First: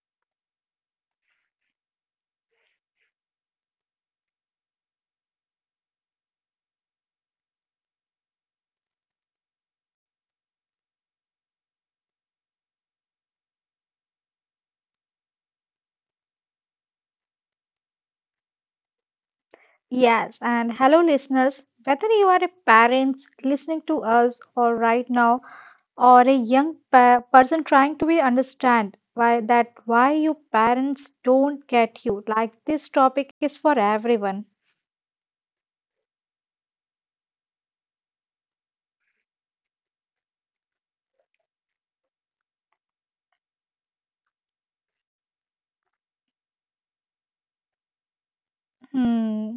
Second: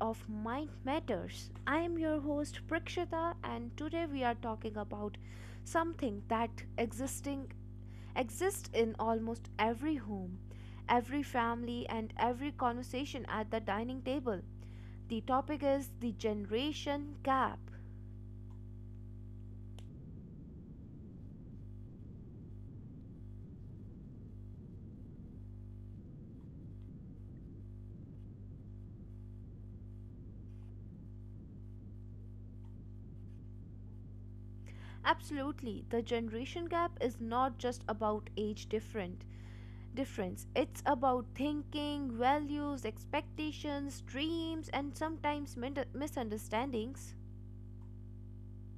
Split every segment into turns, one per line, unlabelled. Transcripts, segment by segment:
of Mind Matters. I am your host Prakshita and today we are talking about something that existing exists in almost every home, every family and every conversation at the dining table. The topic is the generation gap.
Yes, and hello, listeners. Whether you are a parent listening to us or right now, or a young person trying to be understand why you parents don't get you, like this topic is for everyone.
Absolutely, the generation gap is not just about age different. Difference. It's about thinking, values, expectations, dreams, and sometimes misunderstandings.
Hmm.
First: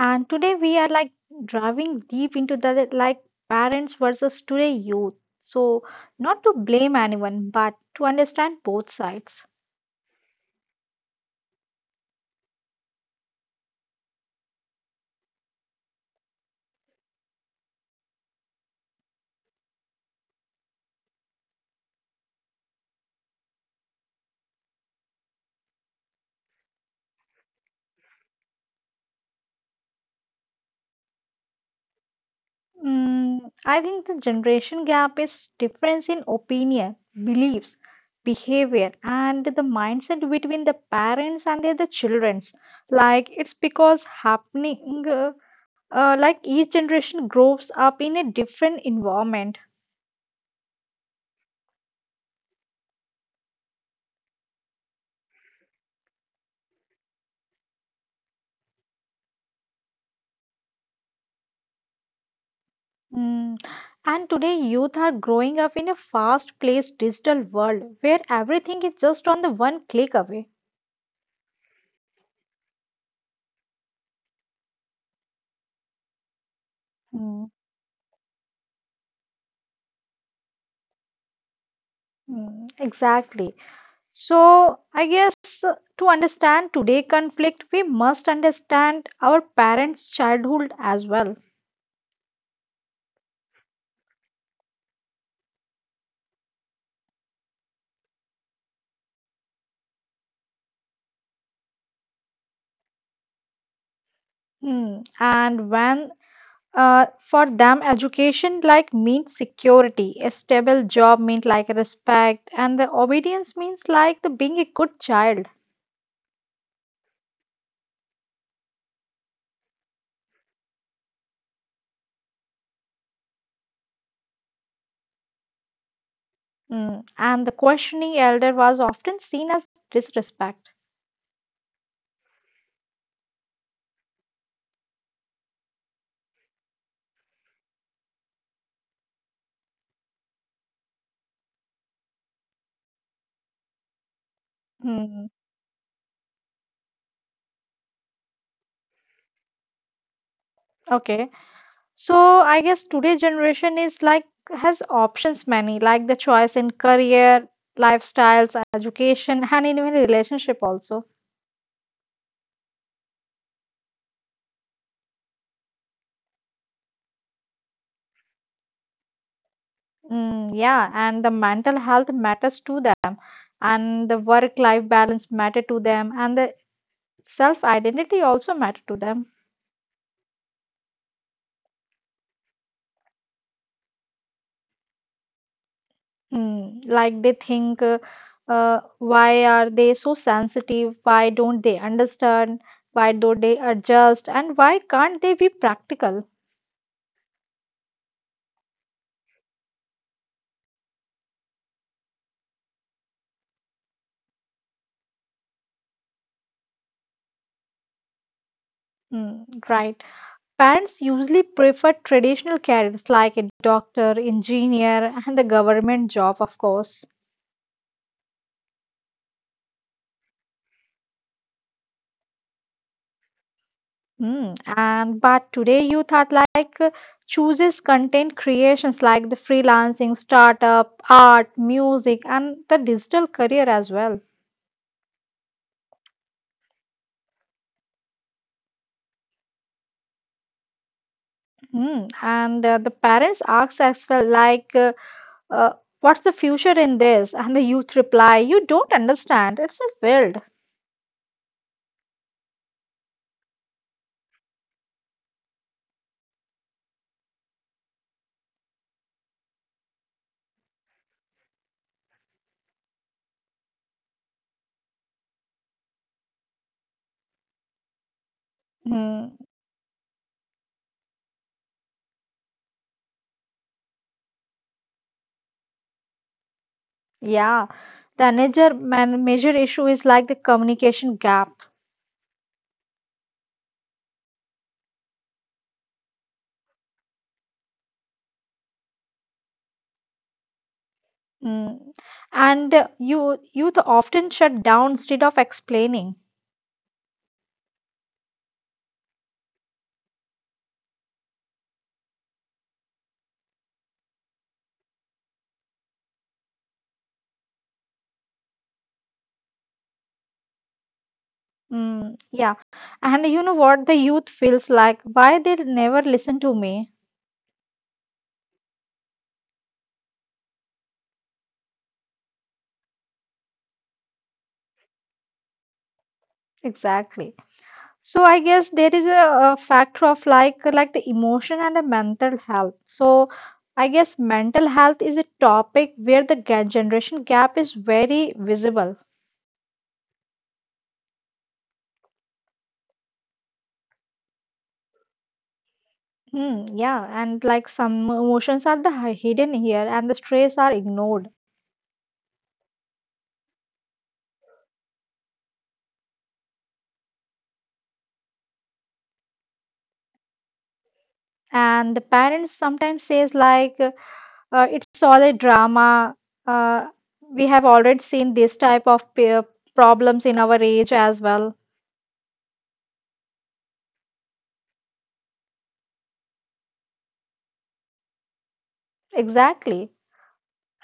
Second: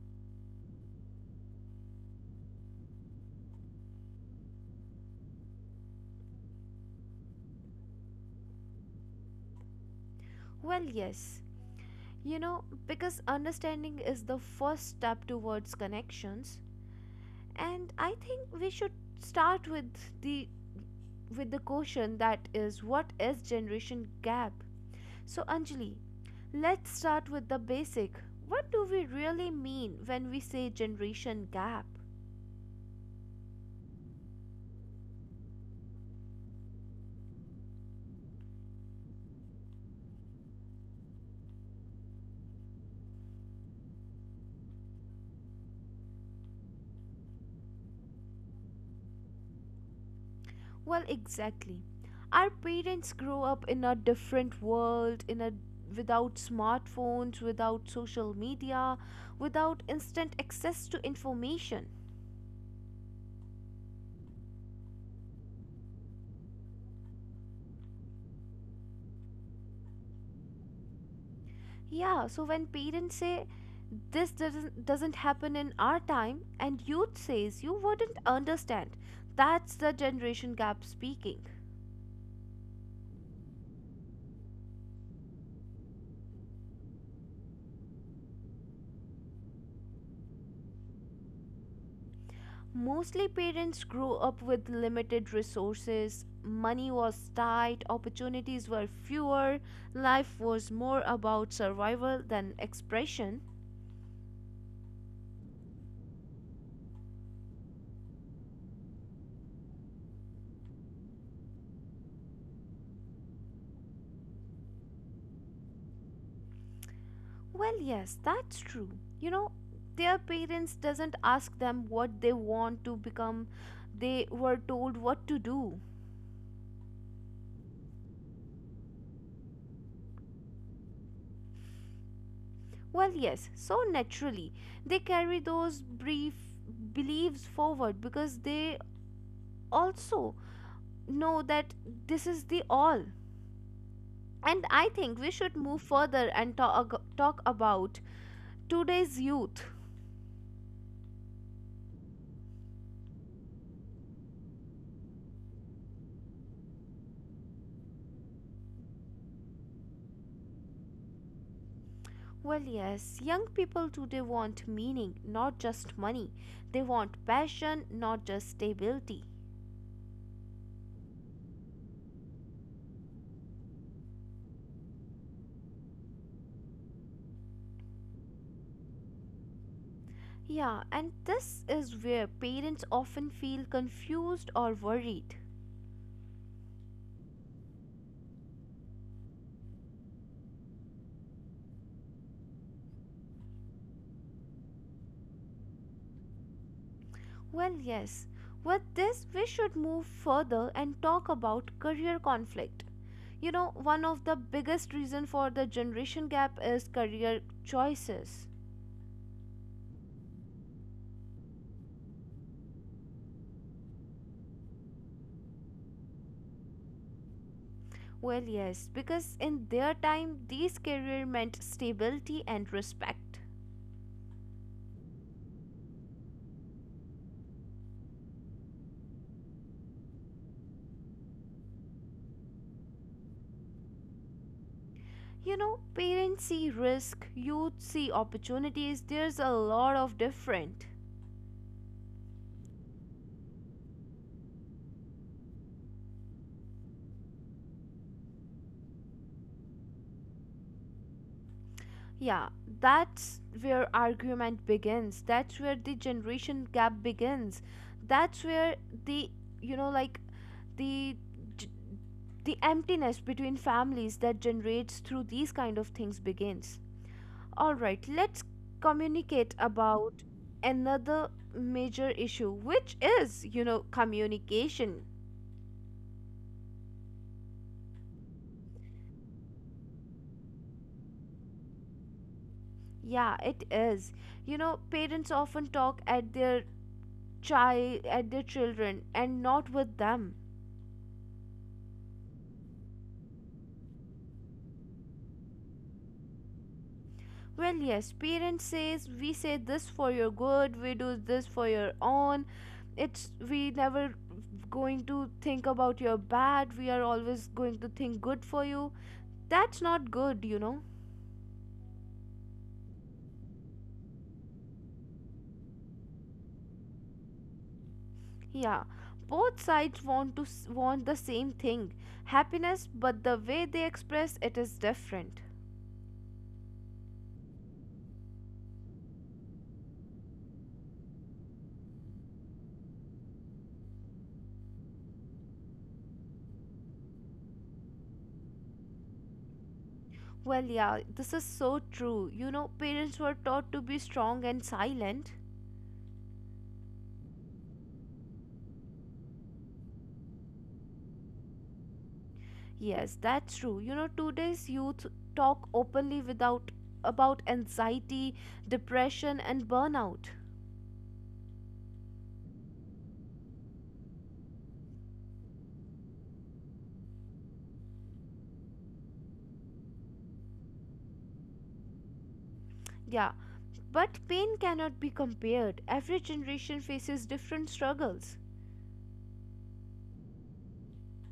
And today we are like driving deep into the like parents versus today youth. So not to blame anyone, but to understand both sides.
Well, yes, because understanding is the first step towards connections, and I think we should start the with the question that is what is generation gap. So Anjali, let's start with the basic. What do we really mean when we say generation gap?
Mm, I think the generation gap is difference in opinion, beliefs, behavior, and the mindset between the parents and the childrens. Like it's because happening, like each generation grows up in a different environment.
Well, exactly. Our parents grow up in a different world, in a without smartphones, without social media, without instant access to information.
Mm. And today, youth are growing up in a fast-paced digital world where everything is just on the one click away.
Yeah, so when parents say this doesn't happen in our time and youth says
Mm,
you wouldn't understand, that's the generation gap speaking.
mm, exactly. So, I guess to understand today conflict, we must understand our parents' childhood as well.
Mostly parents grew up with limited resources, money was tight, opportunities were fewer, life was more about survival than expression.
Hmm. And when for them, education like means security, a stable job means like respect, and the obedience means like the being a good child.
Well, yes, that's true. You know, their parents doesn't ask them what they want to become. They were told what to do.
Hmm. And the questioning elder was often seen as disrespect.
Well, yes, so naturally they carry those brief beliefs forward because they also know that this is the all. And I think we should
Hmm.
move further and talk about today's youth.
Okay. So I guess today's generation is like has options many, like the choice in career, lifestyles, education, and even relationship also.
Well, yes, young people today want meaning, not just money. They want passion, not just stability.
Mm, yeah, and the mental health matters to them, and the work-life balance matter to them, and the self-identity also matter to them.
Yeah, and this is where parents often feel confused or worried.
Like they think, why are they so sensitive? Why don't they understand? Why don't they adjust? And why can't they be practical?
Well, yes, with this, we should move further and talk about career conflict. You know, one of the biggest reasons for the generation gap is career choices.
Mm, right. Parents usually prefer traditional careers like a doctor, engineer, and the government job, of course.
Well, yes, because in their time, these career meant stability and respect.
And but today youth are like chooses content creations like the freelancing, startup, art, music, and the digital career as well.
You know, parents see risk, youth see opportunities, there's a lot of different.
And the parents ask as well like, uh, what's the future in this? And the youth reply, you don't understand. It's a
Yeah, that's where argument begins. That's where the generation gap begins. That's where the, you know, like the the emptiness between families that generates through these kind of things begins. All right, let's communicate
field.
about another major issue, which is, you know, communication.
Yeah, the major man major issue is like the communication gap.
Yeah, it is. You know, parents often talk at their children and not with them.
Mm. And youth often shut down instead of explaining.
Well, yes, parents says we say this for your good, we do this for your own. It's we never going to think about your bad. We are always going to think good for you. That's not good, you know.
Mm. Yeah, and you know what the youth feels like? Why they never listen to me?
Yeah, both sides want the same thing, happiness, but the way they express it is different.
Exactly. So I guess there is a factor of like the emotion and the mental health. So I guess mental health is a topic where the generation gap is very visible.
Well, yeah, this is so true. You know, parents were taught to be strong and silent.
Hmm, yeah, and like some emotions are the hidden here, and the stress are ignored.
Yes, that's true. You know, today's youth talk openly without about anxiety, depression and burnout.
And the parents sometimes says like, "It's all a drama." Uh, we have already seen this type of peer problems in our age as well.
Yeah, but pain cannot be compared. Every generation faces different struggles.
Exactly,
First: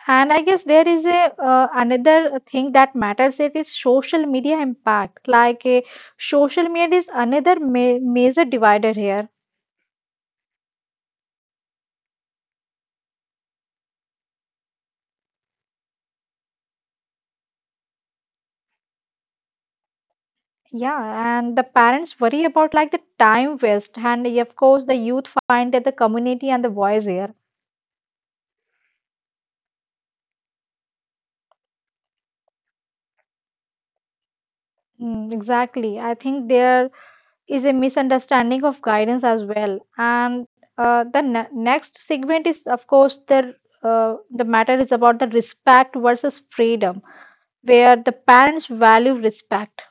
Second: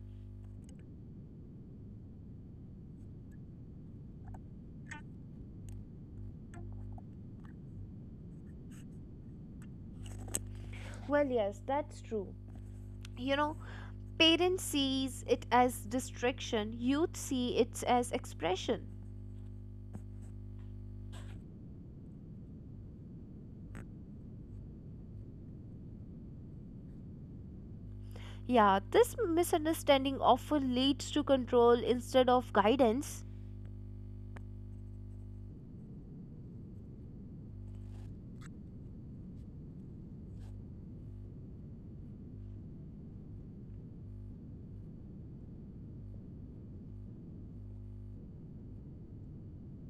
and I guess there is a another thing that matters. It is social media impact. Like, social media is another ma major divider here.
Well, yes, that's true. You know, parents sees it as distraction, youth see it as expression.
Yeah, and the parents worry about like the time waste, and yeah, of course, the youth find that the community and the voice here.
Yeah, this misunderstanding often leads to control instead of guidance,
Mm, exactly. I think there is a misunderstanding of guidance as well. And the ne next segment is, of course, the matter is about the respect versus freedom, where the parents value respect.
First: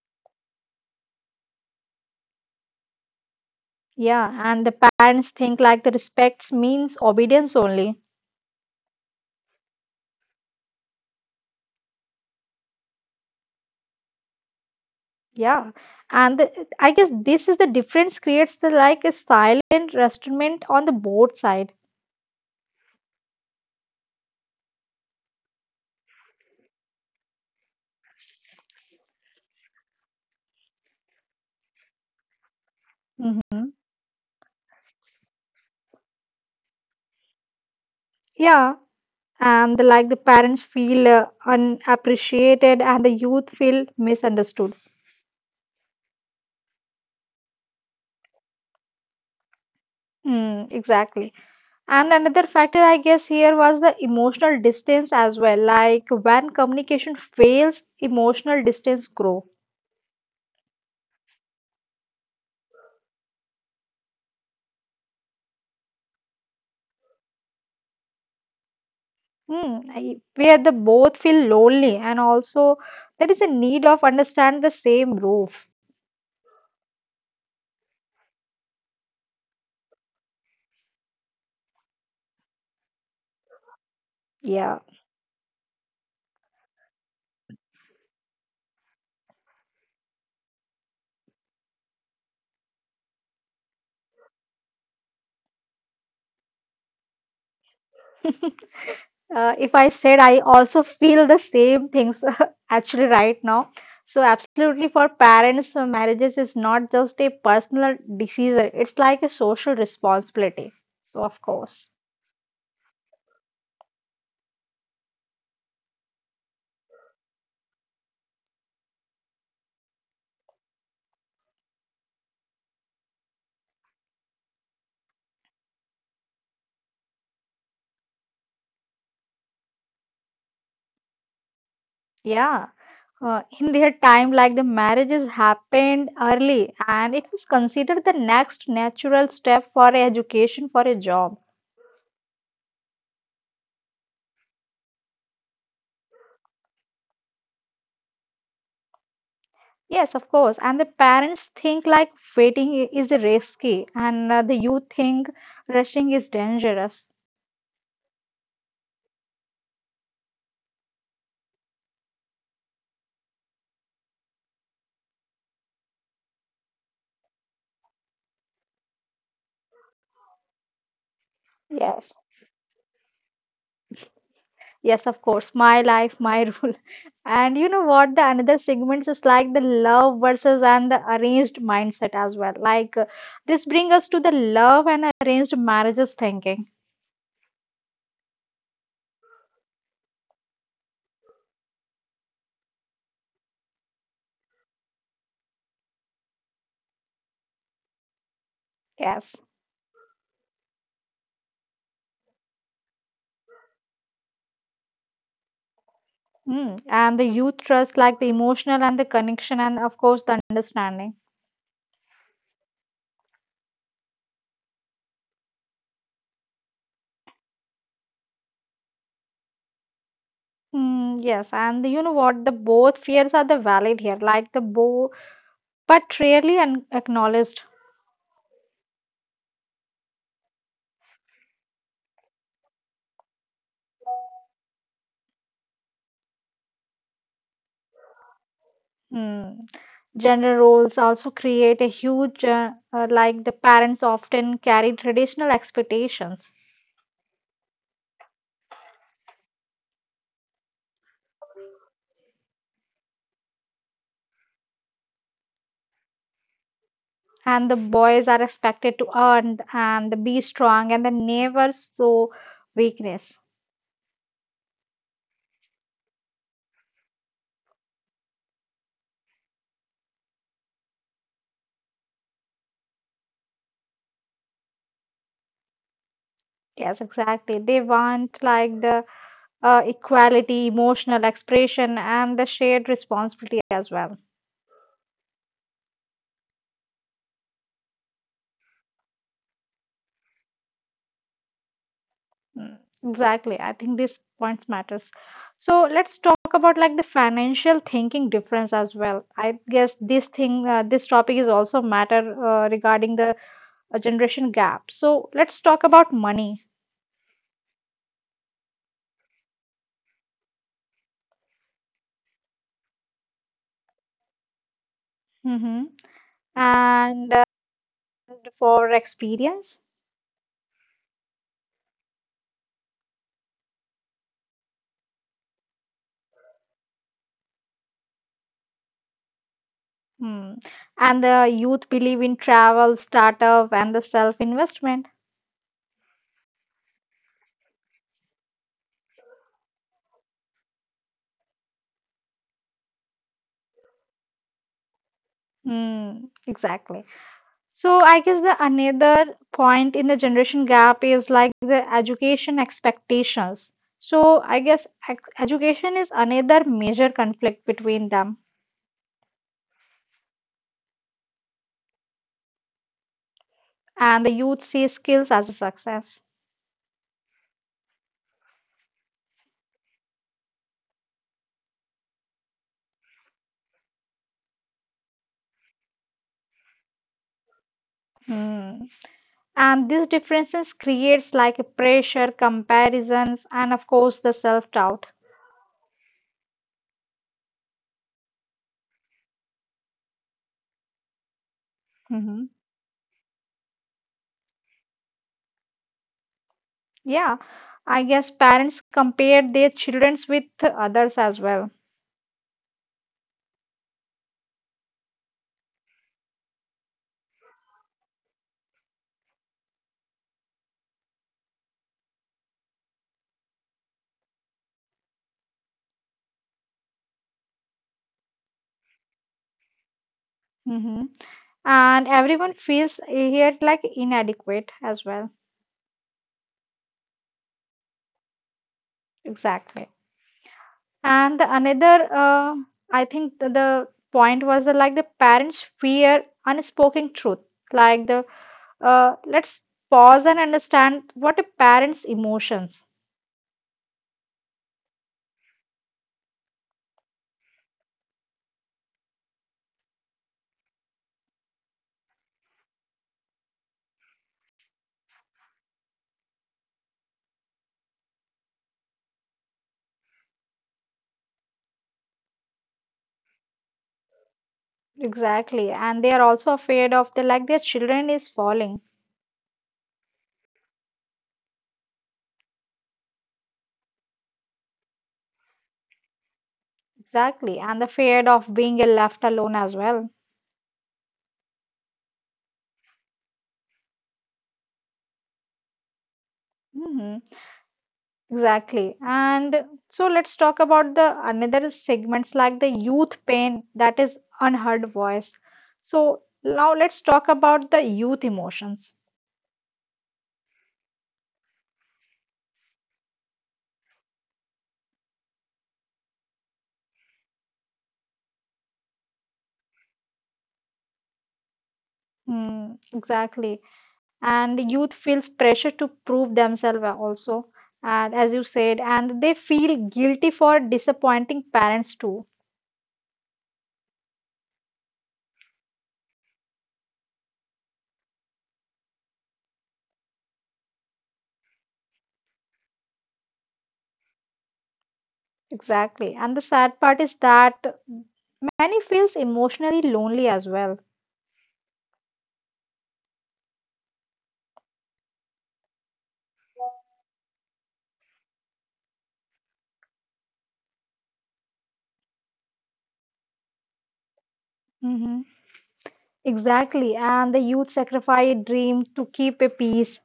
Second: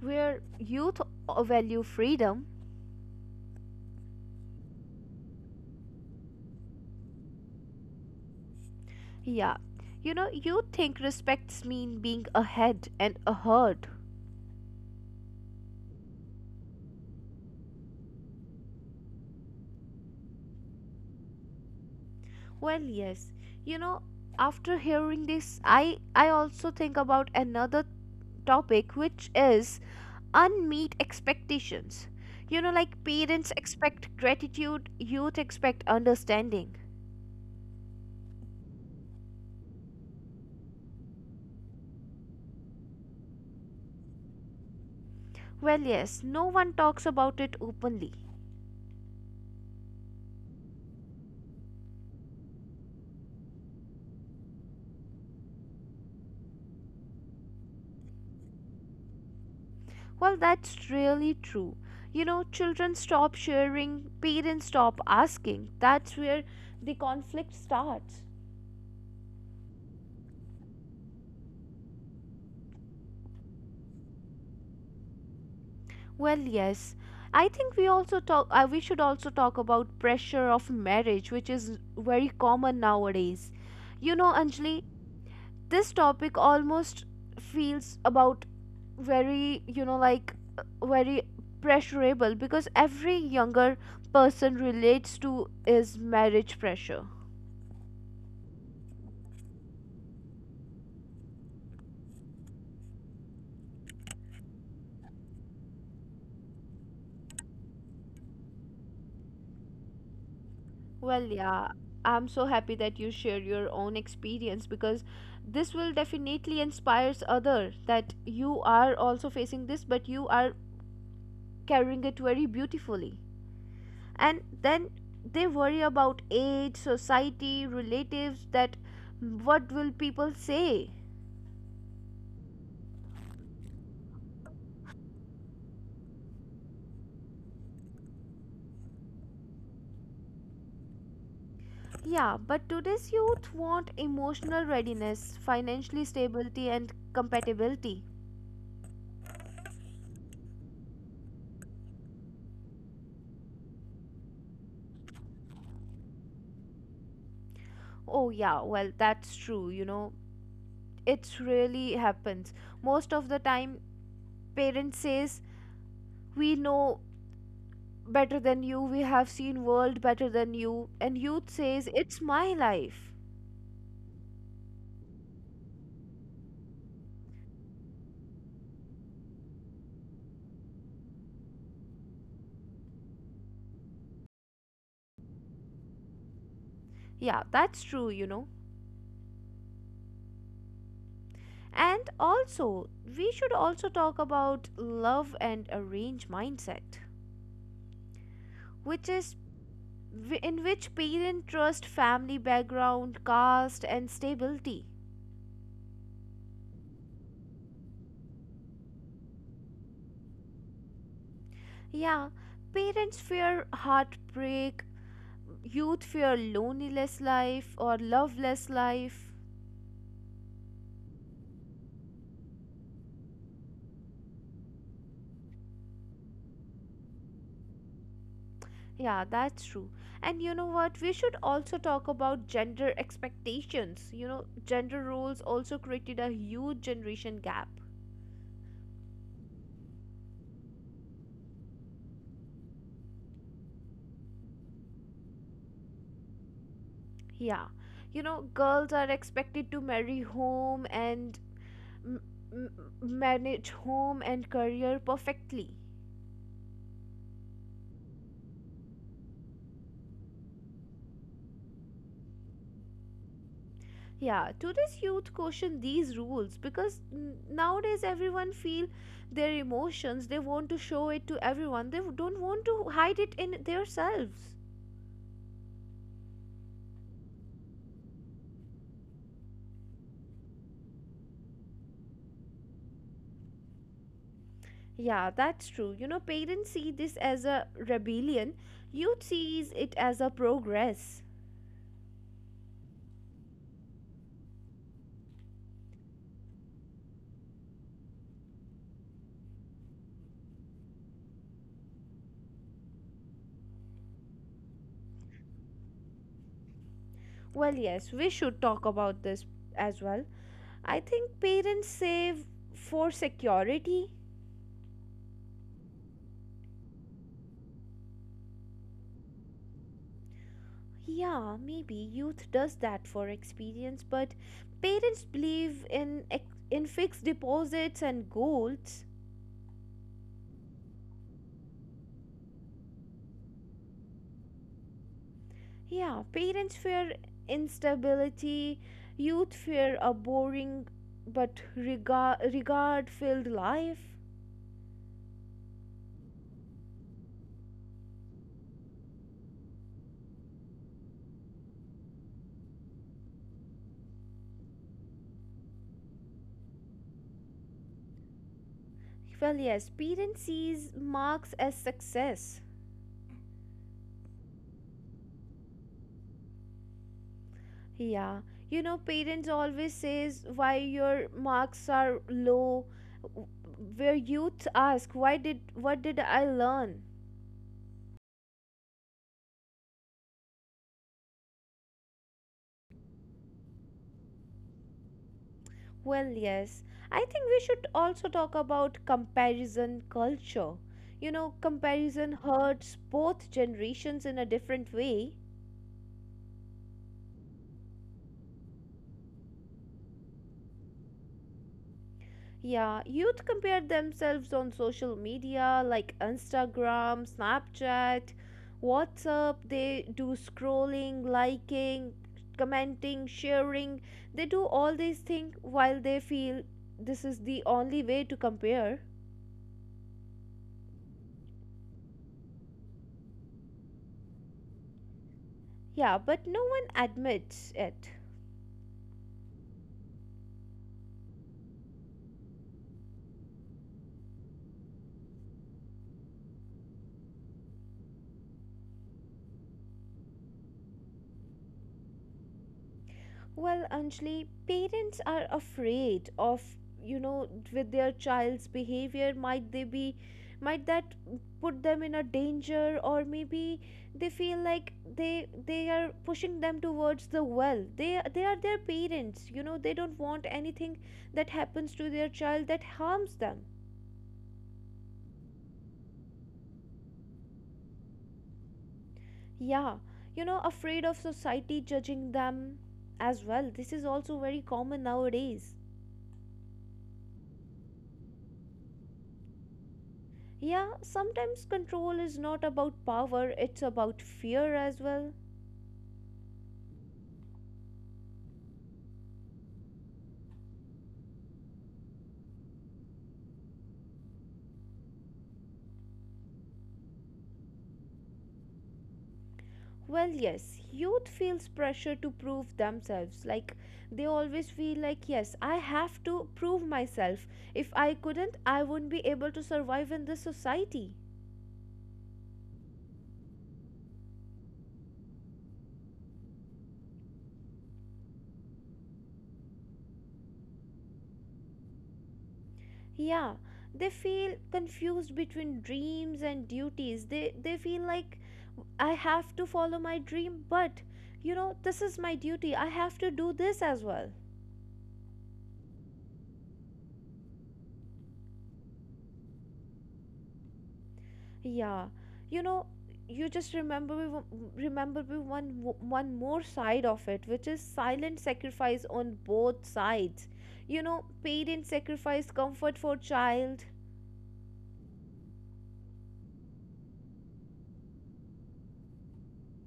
where youth value freedom.
Yeah, and the parents think like the respects means obedience only.
Yeah, you know, youth think respects mean being ahead and a.
Yeah, and I guess this is the difference creates the like a silent restraint on the both side.
Well, yes, you know, after hearing this, I also think about another topic, which is unmet expectations. You know, like
Hmm,
parents expect gratitude, youth expect understanding.
yeah, and like the parents feel unappreciated and the youth feel misunderstood.
Well, yes, no one talks about it openly.
Mm, exactly. And another factor I guess here was the emotional distance as well. Like when communication fails, emotional distance grow.
Well, that's really true. You know, children stop sharing, parents stop asking. That's where the conflict starts.
Where the both feel lonely and also there is a need of understand the same roof.
Well, yes. I think we also talk we should also talk about pressure of marriage which is very common nowadays. You know,
Yeah.
Anjali, this topic almost feels about very very pressurable because every younger person relates to is marriage pressure.
If I said I also feel the same things actually right now. So, absolutely, for parents, marriages is not just a personal decision, it's like a social responsibility. So, of
Well, yeah,
course,
I'm so happy that you share your own experience because this will definitely inspires other that you are also facing this but you are carrying it very beautifully, and then they worry about age society relatives that what will people say.
yeah. In their time, like the marriages happened early and it was considered the next natural step for education for a job.
Yeah, but today's youth want emotional readiness, financially stability and compatibility.
Yes, of course. And the parents think like waiting is risky, and the youth think rushing is dangerous.
Oh yeah, well, that's true. You know, it really happens most of the time. Parents says we know better than you, we have seen world better than you, and youth says
Yes,
it's my life.
yes, of course. My life, my rule. And you know what? The another segments is like the love versus and the arranged mindset as well. Like this bring us to the love and arranged marriages thinking.
Yeah, that's true. You know, and also, we should also talk about love and arrange mindset, which
Yes.
is in which parent trust family background, caste, and stability.
Mm. And the youth trust, like the emotional and the connection, and of course the understanding.
Yeah, parents fear heartbreak, youth fear loneliness life or loveless life.
Mm, yes, and you know what? The both fears are the valid here, but rarely un acknowledged.
Yeah, that's true. And you know what? We should also talk about gender expectations. You know, gender roles also created a huge generation gap.
Mm. Gender roles also create a huge, like the parents often carry traditional expectations,
Yeah. You know, girls are expected to marry home and m- m- manage home and career perfectly.
and the boys are expected to earn and be strong, and the never show weakness.
Yeah, today's youth caution these rules because nowadays everyone feel their emotions. They want to show it to everyone. They don't want to hide it in themselves.
Yes, exactly. They want like the equality, emotional expression, and the shared responsibility as well.
Yeah, that's true. You know, parents see this as a rebellion. Youth sees it as a progress.
Mm, exactly. I think these points matters. So let's talk about like the financial thinking difference as well. I guess this thing, this topic is also matter regarding the generation gap. So let's talk about money
Well, yes, we should talk about this as well. I think parents save for security.
hmm and for experience.
Yeah, maybe youth does that for experience, but parents believe in in fixed deposits and goals.
Hmm. And the youth believe in travel, startup, and the self-investment.
Yeah, parents fear instability, youth fear a boring but regard filled life.
Hmm. Exactly. So I guess the another point in the generation gap is like the education expectations. So I guess education is another major conflict between them,
Well, yes, parents sees marks as success.
and the youth see skills as a success.
Yeah, you know, parents always says why your marks are low. W- Where youth ask, why did what did I learn?
Hmm. And these differences creates like a pressure, comparisons, and of course the self-doubt.
Well, yes, I think we should also talk about comparison culture. You know,
Mhm.
comparison hurts both generations in a different way.
Yeah, I guess parents compare their childrens with others as well.
Yeah, youth compare themselves on social media like Instagram, Snapchat, WhatsApp. They do scrolling, liking, commenting, sharing. They do all these things while they feel this is the only way to compare.
Mhm. And everyone feels here like inadequate as well.
Yeah, but no one admits it.
Exactly. And the another I think the point was that, like the parents fear unspoken truth. Like the uh, let's pause and understand what a parent's emotions.
Well, Anjali, parents are afraid of, you know, with their child's behavior, might they be, might that put them in a danger, or maybe they feel like they are pushing them towards the well. They are their parents, you know. They don't want anything that happens to their child that harms them.
Exactly, and they are also afraid of the like their children is falling.
Yeah, you know, afraid of society judging them as well. This is also very common nowadays.
Exactly, and the fear of being left alone as well.
Yeah, sometimes control is not about power, it's about fear as well.
Mhm. Exactly. And so let's talk about the another segments like the youth pain that is unheard voice. So now let's talk about the youth emotions.
Well, yes, youth feels pressure to prove themselves. Like, they always feel like, yes, I have to prove myself. If I couldn't, I wouldn't be able to survive in this society.
Hmm, exactly. And the youth feels pressure to prove themselves also. And as you said, and they feel guilty for disappointing parents too.
Yeah, they feel confused between dreams and duties. They feel like, I have to follow my dream, but, you know, this is my duty. I have to do this as well.
Exactly. And the sad part is that many feels emotionally lonely as well.
Yeah, you know, you just remember me one more side of it, which is silent sacrifice on both sides. You know, parents sacrifice comfort for child,
Mm-hmm. Exactly, and the youth sacrifice dream to keep a peace.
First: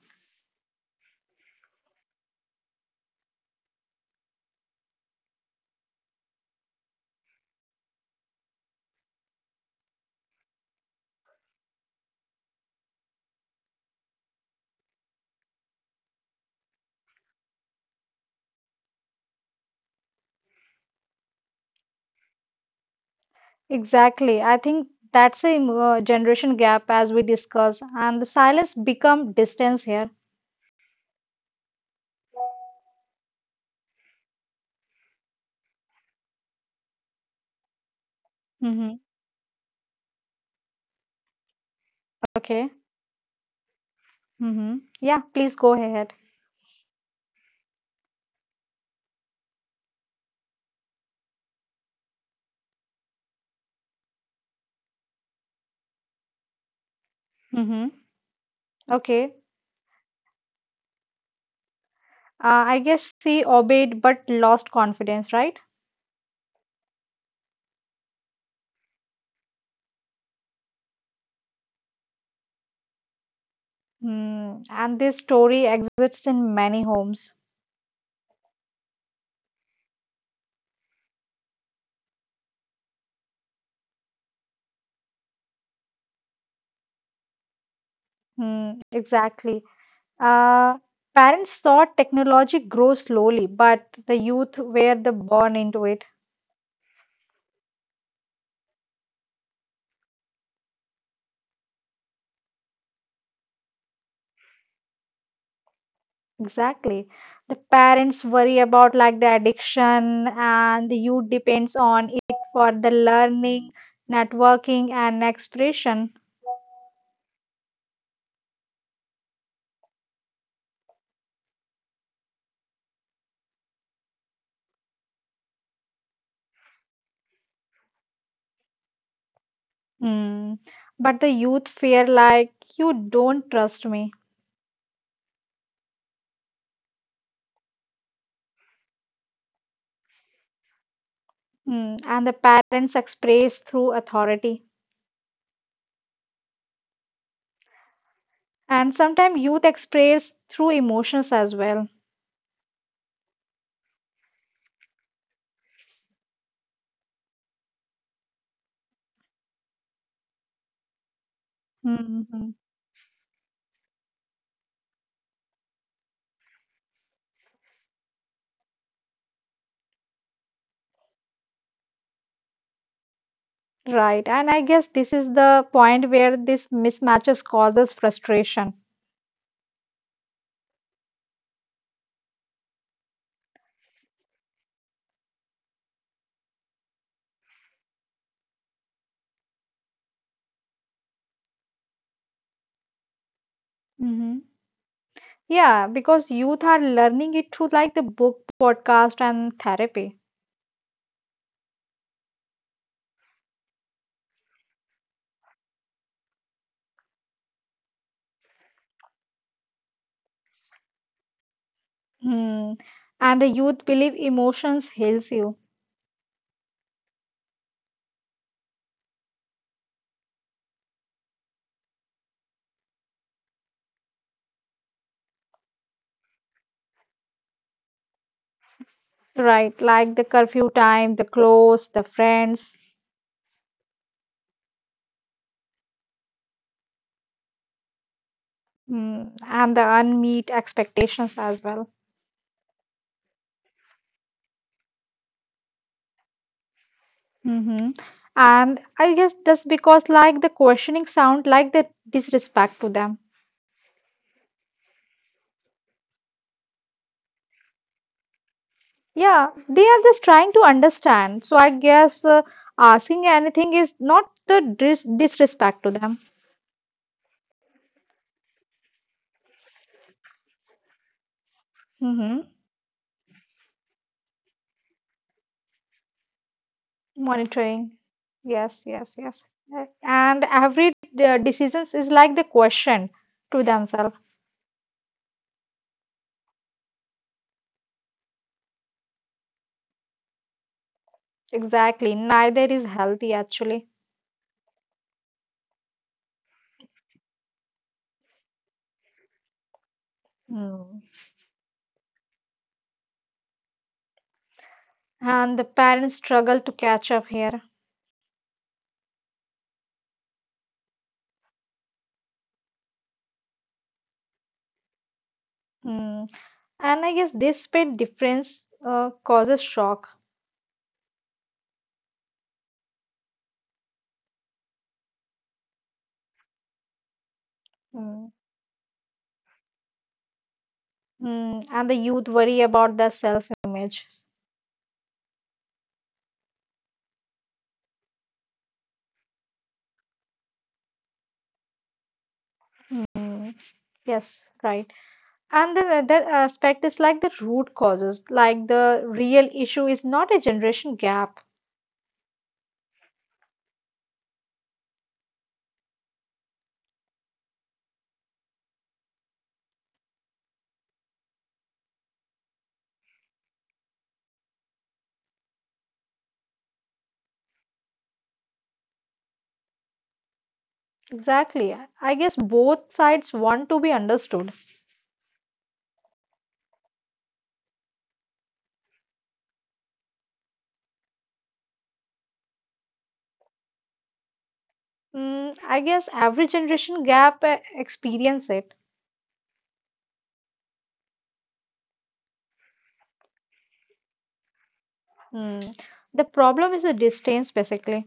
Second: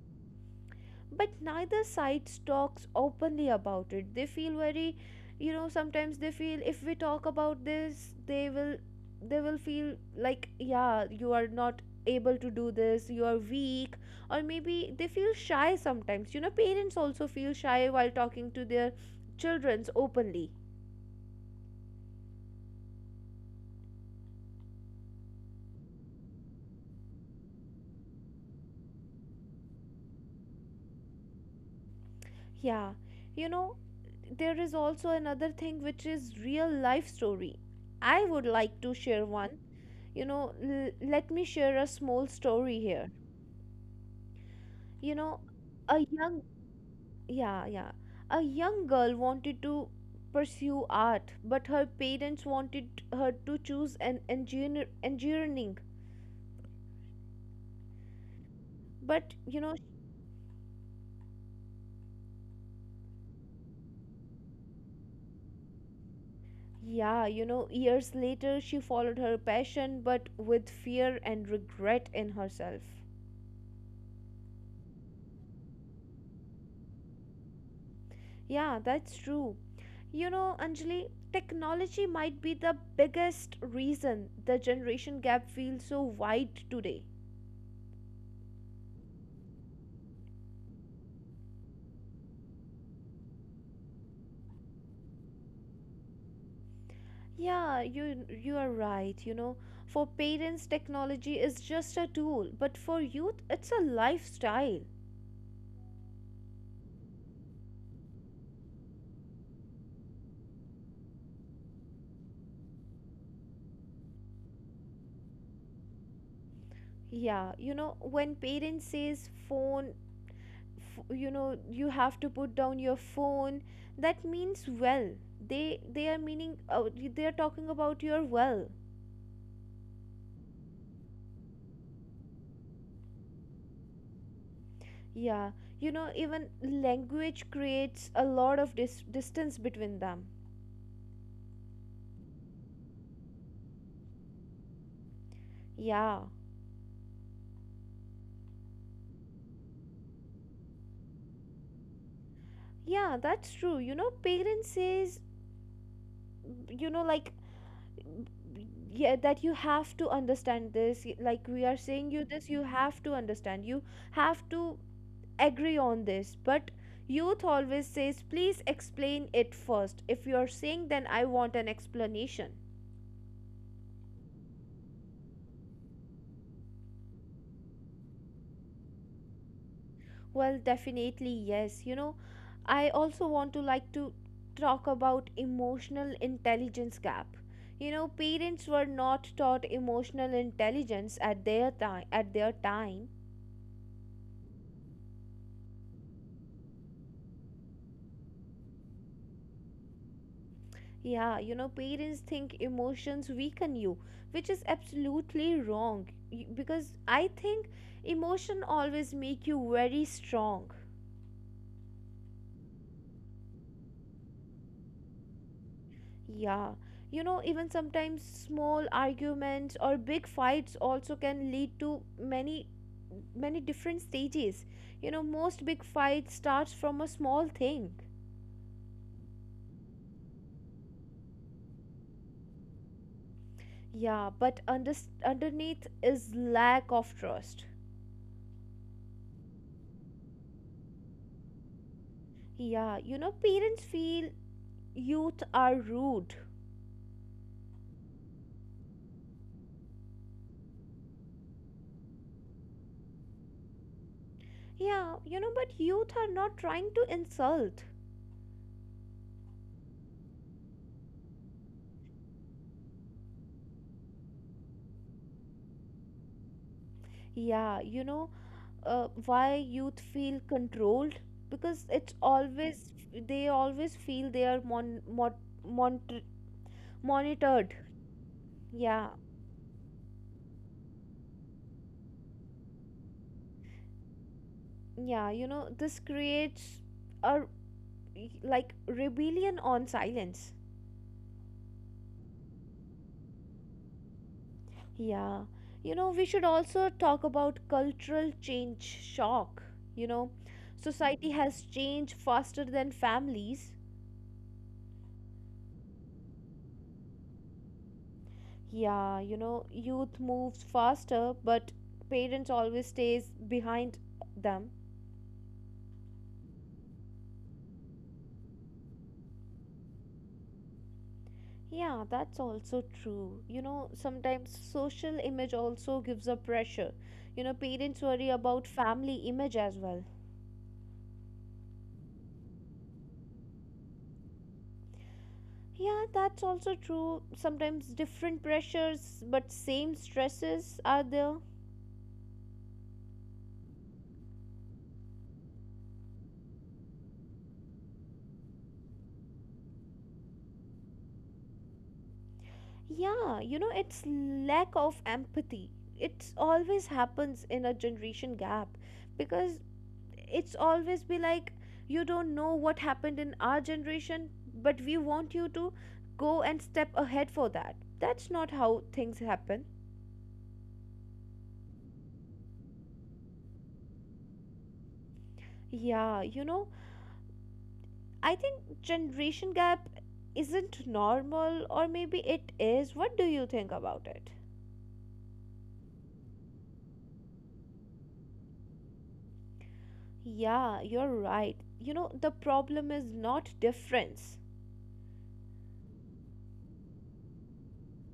but neither side talks openly about it. They feel very, you know, sometimes they feel if we talk about this they will feel like, yeah, you are not able to do this, you are weak, or maybe they feel shy sometimes. You know, parents also feel shy while talking to their childrens openly.
Exactly, I think that's a generation gap as we discuss, and the silence become distance here.
Yeah, you know, there is also another thing which is real life story. I would like to share
Hmm.
one. You know, let me share a small story here.
Okay.
You
Hmm.
know,
Yeah, please
a
go
young
ahead.
yeah yeah a young girl wanted to pursue art, but her parents wanted her to choose an engineering.
Hmm.
But you know,
Okay. I guess she obeyed but lost confidence, right?
yeah, you know, years later she followed her passion but with fear and regret in herself.
Mm. And this story exists in many homes.
Yeah, that's true. You know, Anjali, technology might be the biggest reason the generation gap feels so wide today.
Mm, exactly. Uh, parents saw technology grow slowly, but the youth were the born into it.
Yeah, you are right. You know, for parents, technology is just a tool, but for youth, it's a lifestyle.
Exactly. The parents worry about like the addiction and the youth depends on it for the learning, networking and expression.
Yeah, you know, when parents says you know, you have to put down your phone, that means well. They are meaning they are talking about your well.
Hmm. But the youth fear like you don't trust me.
Yeah, you know, even language creates a lot of distance between them.
Hmm. And the parents express through authority.
Yeah.
And sometimes youth express through emotions as well.
Yeah, that's true. You know, parents says you know like yeah that you have to understand this like we are saying you
Hmm.
this you have to understand you have to agree on this, but youth always says please explain it first. If you're saying then I want an explanation.
Right. And I guess this is the point where this mismatches causes frustration.
Well, definitely yes, you know, I also want to talk about emotional intelligence gap. You know, parents were not taught emotional intelligence at their time.
Hmm. Yeah, because youth are learning it through like the book, podcast, and therapy.
Yeah, you know, parents think emotions weaken you, which is absolutely wrong because I think emotion always make you very strong.
Hmm. And the youth believe emotions heals you.
Yeah. You know, even sometimes small arguments or big fights also can lead to many different stages. You know, most big fights starts from a small thing.
Right, like the curfew time, the clothes, the friends,
Yeah, but underneath is lack of trust.
and the unmeet expectations as well.
Yeah, you know, parents feel youth are rude.
hmm And I guess that's because like the questioning sound like the disrespect to them.
Yeah, you know, but youth are not trying to insult.
Yeah, they are just trying to understand. So I guess asking anything is not the disrespect to them.
Yeah, you know, why youth feel controlled? Because it's
Hmm.
always, they always feel they are mon monitored.
Monitoring. Yes,
Yeah,
yes, yes. And every decisions is like the question to themselves.
yeah, you know, this creates a like rebellion on silence.
Exactly. Neither is healthy actually.
Yeah, you know, we should also talk about cultural change shock. You know,
Hmm.
society has changed faster than families.
And the parents struggle to catch up here.
Yeah, you know, youth moves faster, but parents always stays behind them.
Hmm. And I guess this pay difference causes shock.
Yeah, that's also true. You know, sometimes social image also gives a pressure. You know, parents worry
Hmm.
about family image as well.
Hmm. And the youth worry about their self-image.
Yeah, that's also true. Sometimes different pressures, but same stresses are there.
Hmm. Yes, right. And the other aspect is like the root causes. Like the real issue is not a generation gap.
Yeah, you know, it's lack of empathy. It always happens in a generation gap because it's always be like you don't know what happened in our generation, but we want you to go and step ahead for that. That's not how things happen.
Exactly. I guess both sides want to be understood.
Yeah, you know, I think generation gap isn't normal, or maybe it is. What do you think about it?
I guess every generation gap experience it.
Yeah, you're right. You know, the problem is not difference.
Mm. The problem is the distance, basically.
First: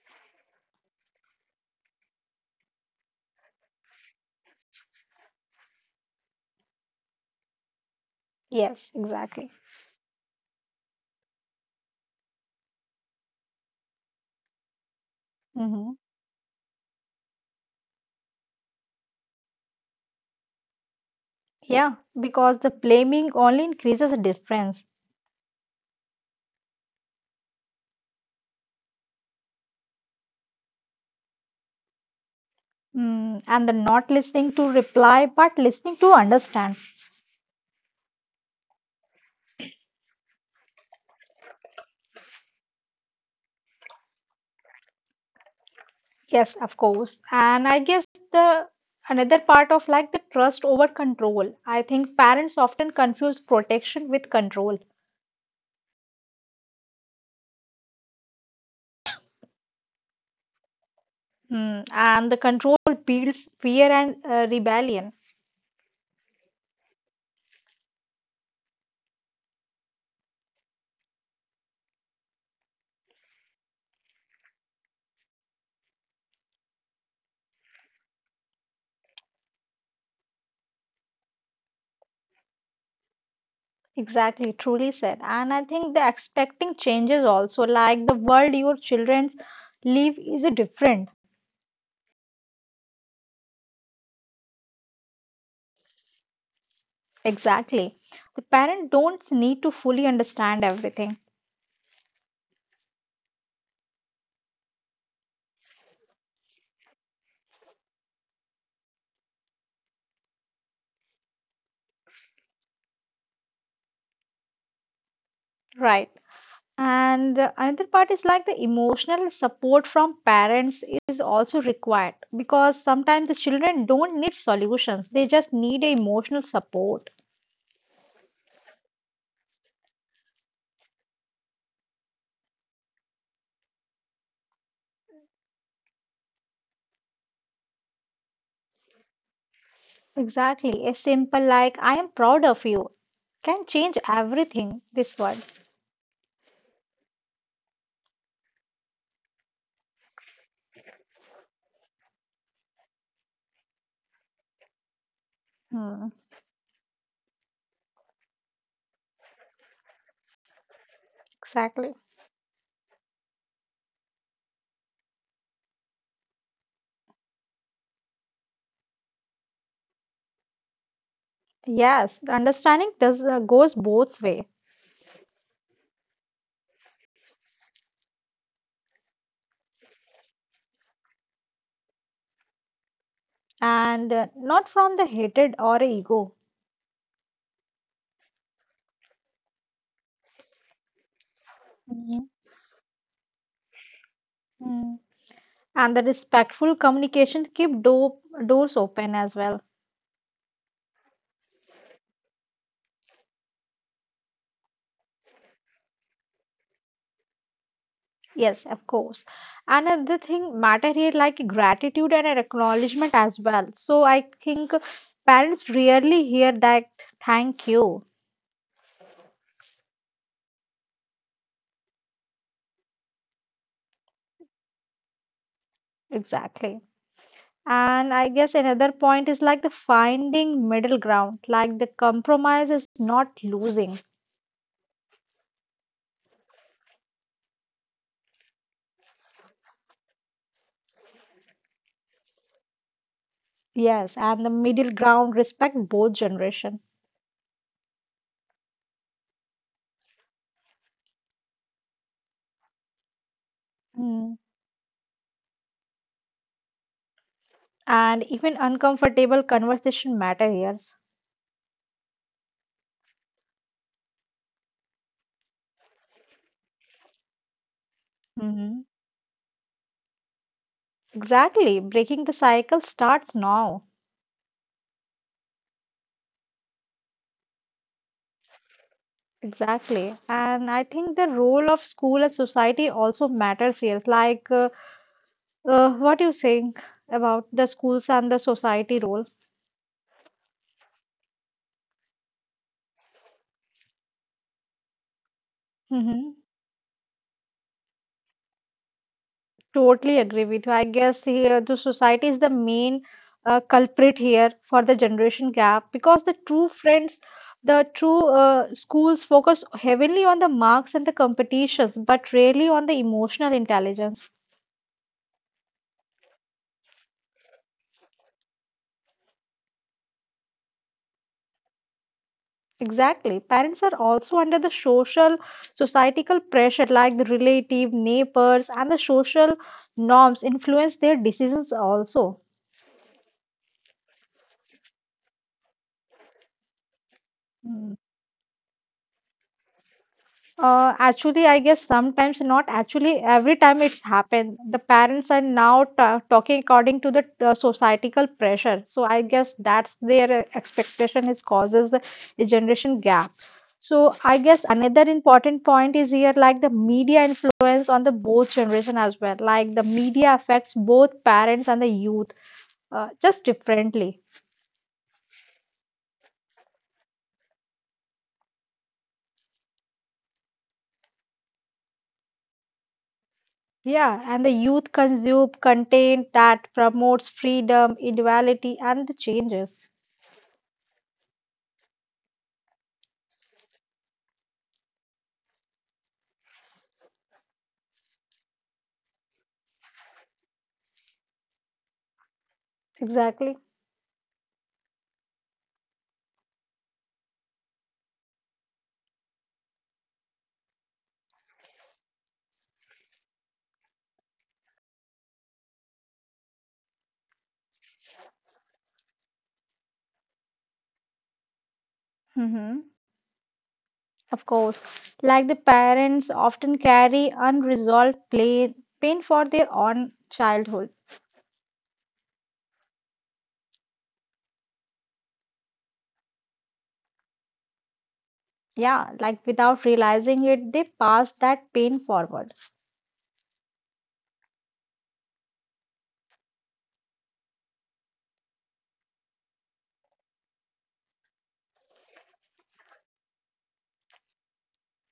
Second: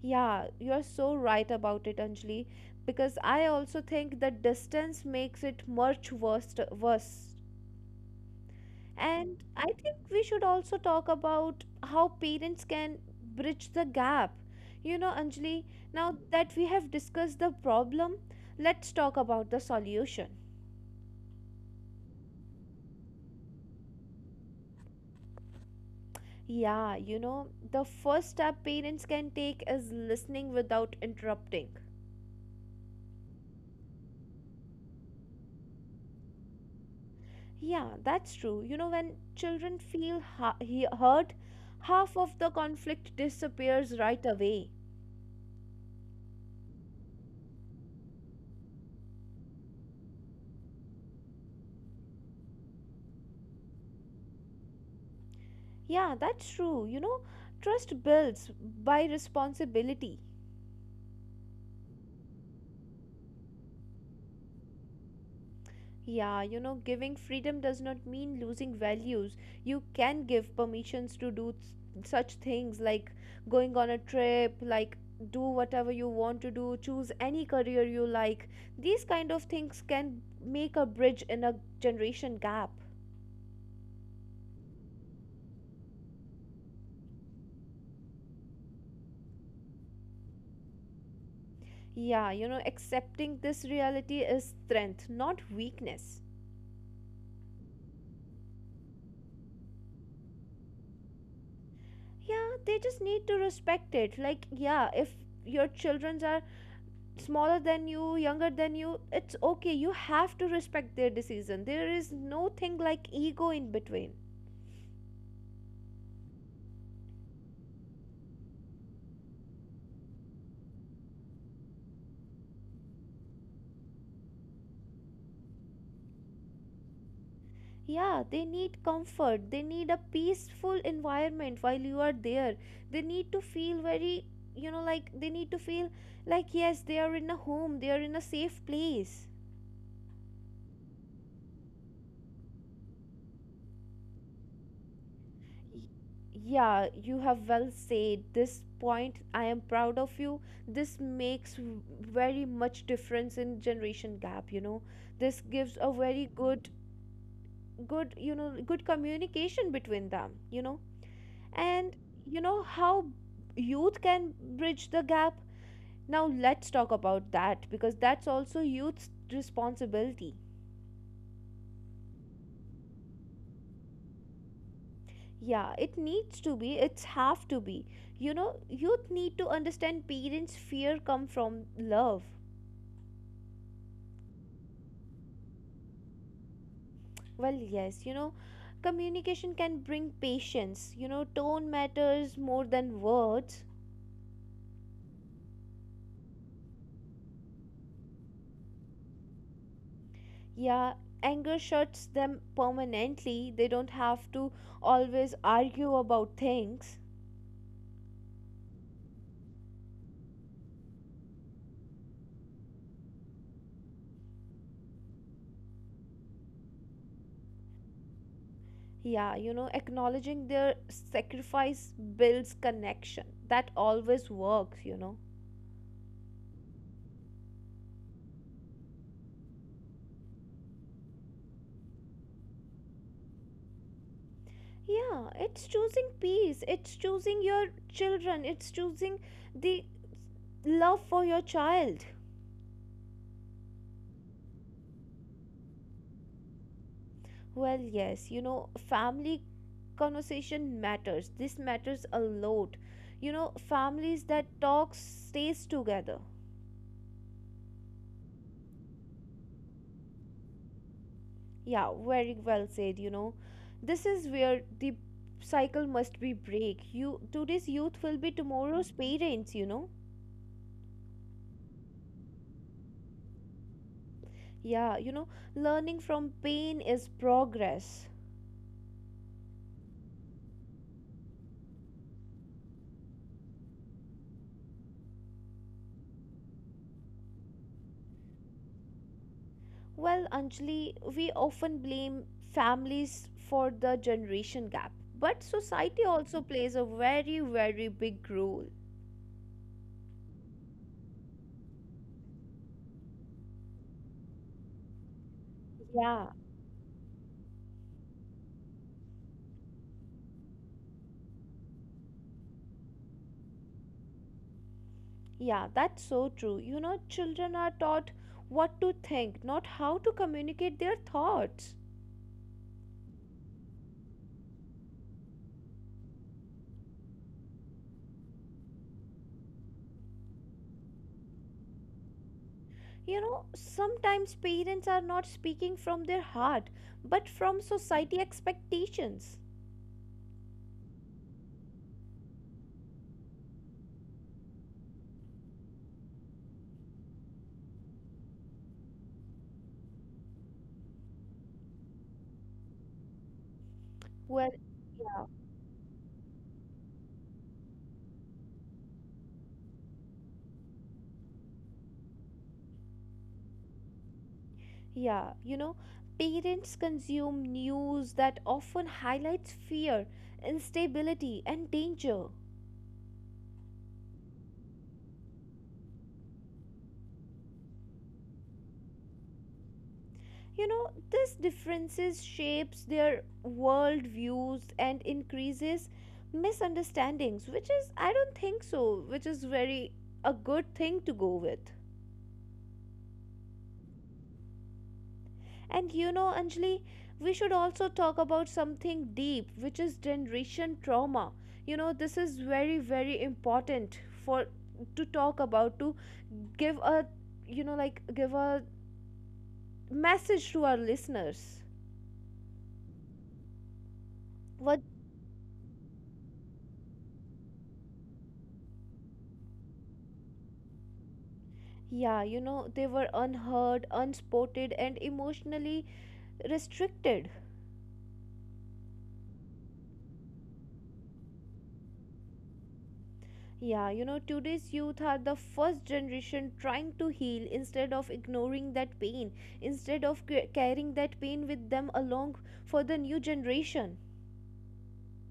Yeah, you're so right about it, Anjali, because I also think that distance makes it much worse.
Yes,
And
exactly.
I think we should also talk about how parents can bridge the gap. You know, Anjali,
Hmm.
now that we have discussed the problem, let's talk about the solution.
Yeah, because the blaming only increases the difference.
Yeah, you know, the first step parents can take is listening without interrupting.
And the not listening to reply, but listening to understand.
Yeah, that's true. You know, when children feel hurt, half of the conflict disappears right away.
Yes, of course. And I guess the another part of like the trust over control. I think parents often confuse protection with control.
Yeah, that's true. You know, trust builds by responsibility.
And the control builds fear and rebellion.
Yeah, you know, giving freedom does not mean losing values. You can give permissions to do such things like going on a trip, like do whatever you want to do, choose any career you like. These kind of things can make a bridge in a generation gap.
Exactly, truly said. And I think the expecting changes also, like the world your children live is a different.
Yeah, you know, accepting this reality is strength, not weakness.
Exactly. The parent don't need to fully understand everything.
Yeah, they just need to respect it. Like, yeah, if your children are smaller than you, younger than you, it's okay. You have to respect their decision. There is no thing like ego in between.
Right. And the another part is like the emotional support from parents is also required because sometimes the children don't need solutions, they just need a emotional support.
Yeah, they need comfort. They need a peaceful environment. While you are there, they need to feel very, you know, like they need to feel like yes, they are in a home, they are in a safe place.
Exactly. A simple like I am proud of you can change everything. This one.
Y- Yeah, you have well said this point. I am proud of you. This makes very much difference in generation gap, you know. This gives a
Hmm.
very good good, you know, good communication between them, you know. And
Exactly.
you know how youth can bridge the gap? Now let's talk about that because that's also youth's responsibility.
Yes, the understanding does goes both way,
Yeah, it needs to be. It's have to be. You know, youth need to understand parents' fear come from love.
and not from the hatred or ego.
Well, yes, you know, communication can bring patience. You know, tone
Mhm.
matters more than words.
Mm. And the respectful communication keep doors open as well.
Yeah, anger shuts them permanently. They don't have to always argue about things.
Yes, of course. Another thing matter here like gratitude and an acknowledgement as well. So I think parents rarely hear that thank you.
Yeah, you know, acknowledging their sacrifice builds connection. That always works, you know.
Exactly. And I guess another point is like the finding middle ground, like the compromise is not losing.
Yeah, it's choosing peace, it's choosing your children, it's choosing the love for your child.
Yes, and the middle ground respect both generation.
Well, yes, you know, family conversation matters. This matters a lot. You know, families
Mm.
that talk stays together.
And even uncomfortable conversation matter here.
Yeah, very well said, you know. This is where the cycle must be break. You today's youth will be
Mhm.
tomorrow's parents, you know.
Exactly. Breaking the cycle starts now.
Yeah, you know, learning from pain is progress.
Exactly. And I think the role of school and society also matters here. Like, what do you think about the schools and the society role?
Well, Anjali, we often blame families for the generation gap, but society
hmm
also plays a very, very big role.
Totally agree with you. I guess here the society is the main culprit here for the generation gap because the
Yeah,
true friends, the true schools focus heavily on the marks and the competitions, but rarely on the emotional intelligence.
yeah, that's so true. You know, children are taught what to think, not how to communicate their thoughts.
Exactly. Parents are also under the societal pressure, like the relative, neighbors, and the social norms influence their decisions also.
You know, sometimes parents are not speaking from their heart, but from
Hmm.
society expectations.
Actually, I guess sometimes not. Actually, every time it's happened, the parents are now ta talking according to the societal pressure. So I guess that's their expectation is causes the generation gap. So I
Well,
guess another
yeah.
important point is here like the media influence on the both generation as well. Like the media affects both parents and the youth just differently.
Yeah, you know, parents consume news that often highlights fear, instability, and danger.
Yeah, and the youth consume content that promotes freedom, equality, and the changes.
You know, this differences shapes their world views and increases misunderstandings, which is I don't think so, which is very a good thing to go with.
Exactly.
And you know, Anjali, we should also talk about something deep, which is generation trauma. You know, this is very, very important for to talk about, to give a, you know, like give a message to our listeners.
Mm-hmm. Of
What?
course, like the parents often carry unresolved pain for their own childhood.
Yeah, you know, they were unheard, unspotted, and emotionally restricted.
Yeah, like without realizing it, they pass that pain forward.
Yeah, you know, today's youth are the first generation trying to heal instead of ignoring that pain, instead of carrying that pain with them along for the new generation.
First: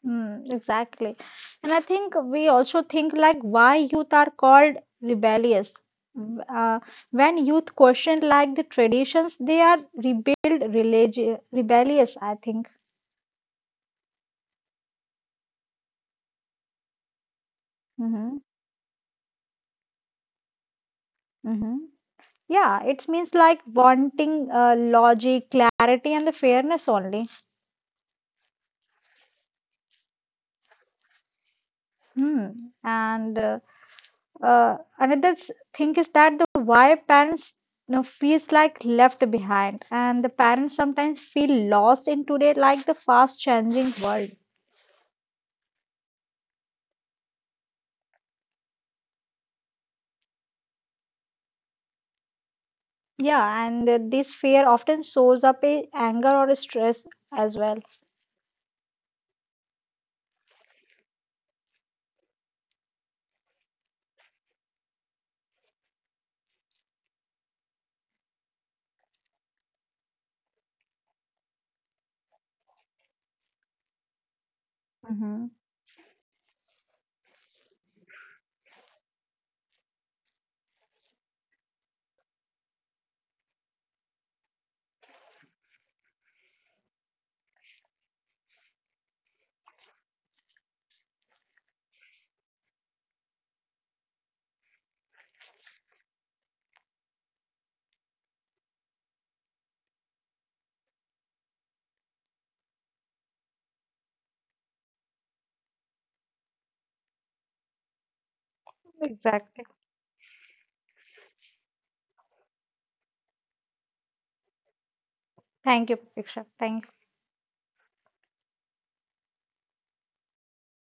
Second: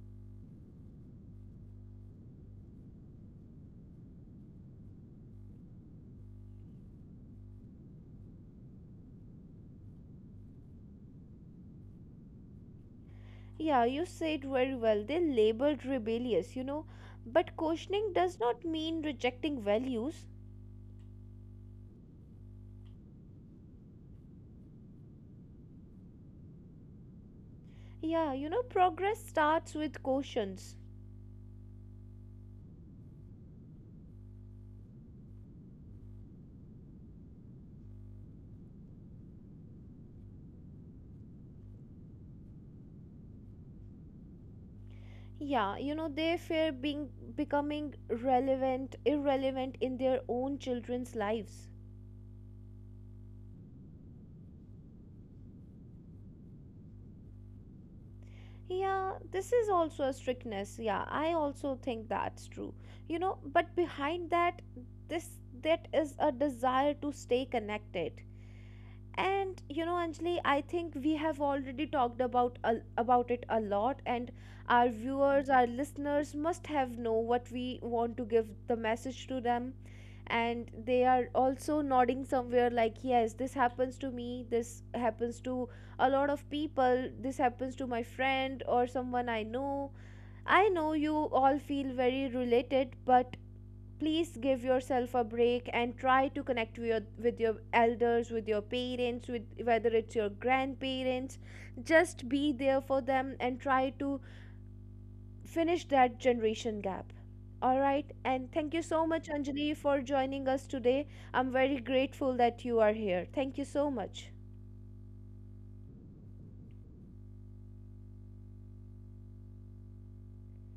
Mm, exactly. And I think we also think like why youth are called rebellious. W- Uh, when youth question like the traditions, they are rebellious, I think.
Yeah, you said very well, they labeled rebellious, you know, but questioning does
Mm-hmm.
not mean rejecting values.
Mm-hmm. Yeah, it means like wanting logic, clarity, and the fairness only.
Yeah, you know, progress starts with cautions.
Hmm. And another thing is that the why parents feels like left behind, and the parents sometimes feel lost in today like the fast changing world.
Yeah, you know, they fear being becoming relevant, irrelevant in their own children's lives.
Yeah, and this fear often shows up in anger or stress as well.
Yeah, this is also a strictness. Yeah, I also think that's true. You know, but behind that, this that is a desire to stay connected. And you know, Anjali, I think we have already talked about about it a lot, and our
Hmm.
viewers, our listeners must have know what we want to give the message to them, and they are also nodding somewhere like yes, this happens to me, this happens to a lot of people, this happens to my friend or someone I know. I know you all feel very related, but please give yourself a break and try to connect with with your elders, with your parents, with whether it's your grandparents, just be there for them and try to finish that generation gap. All right, and thank you so much,
Exactly.
Anjali, for joining us today. I'm very grateful that you are here. Thank you so much.
Thank you, Piksha. Thank you.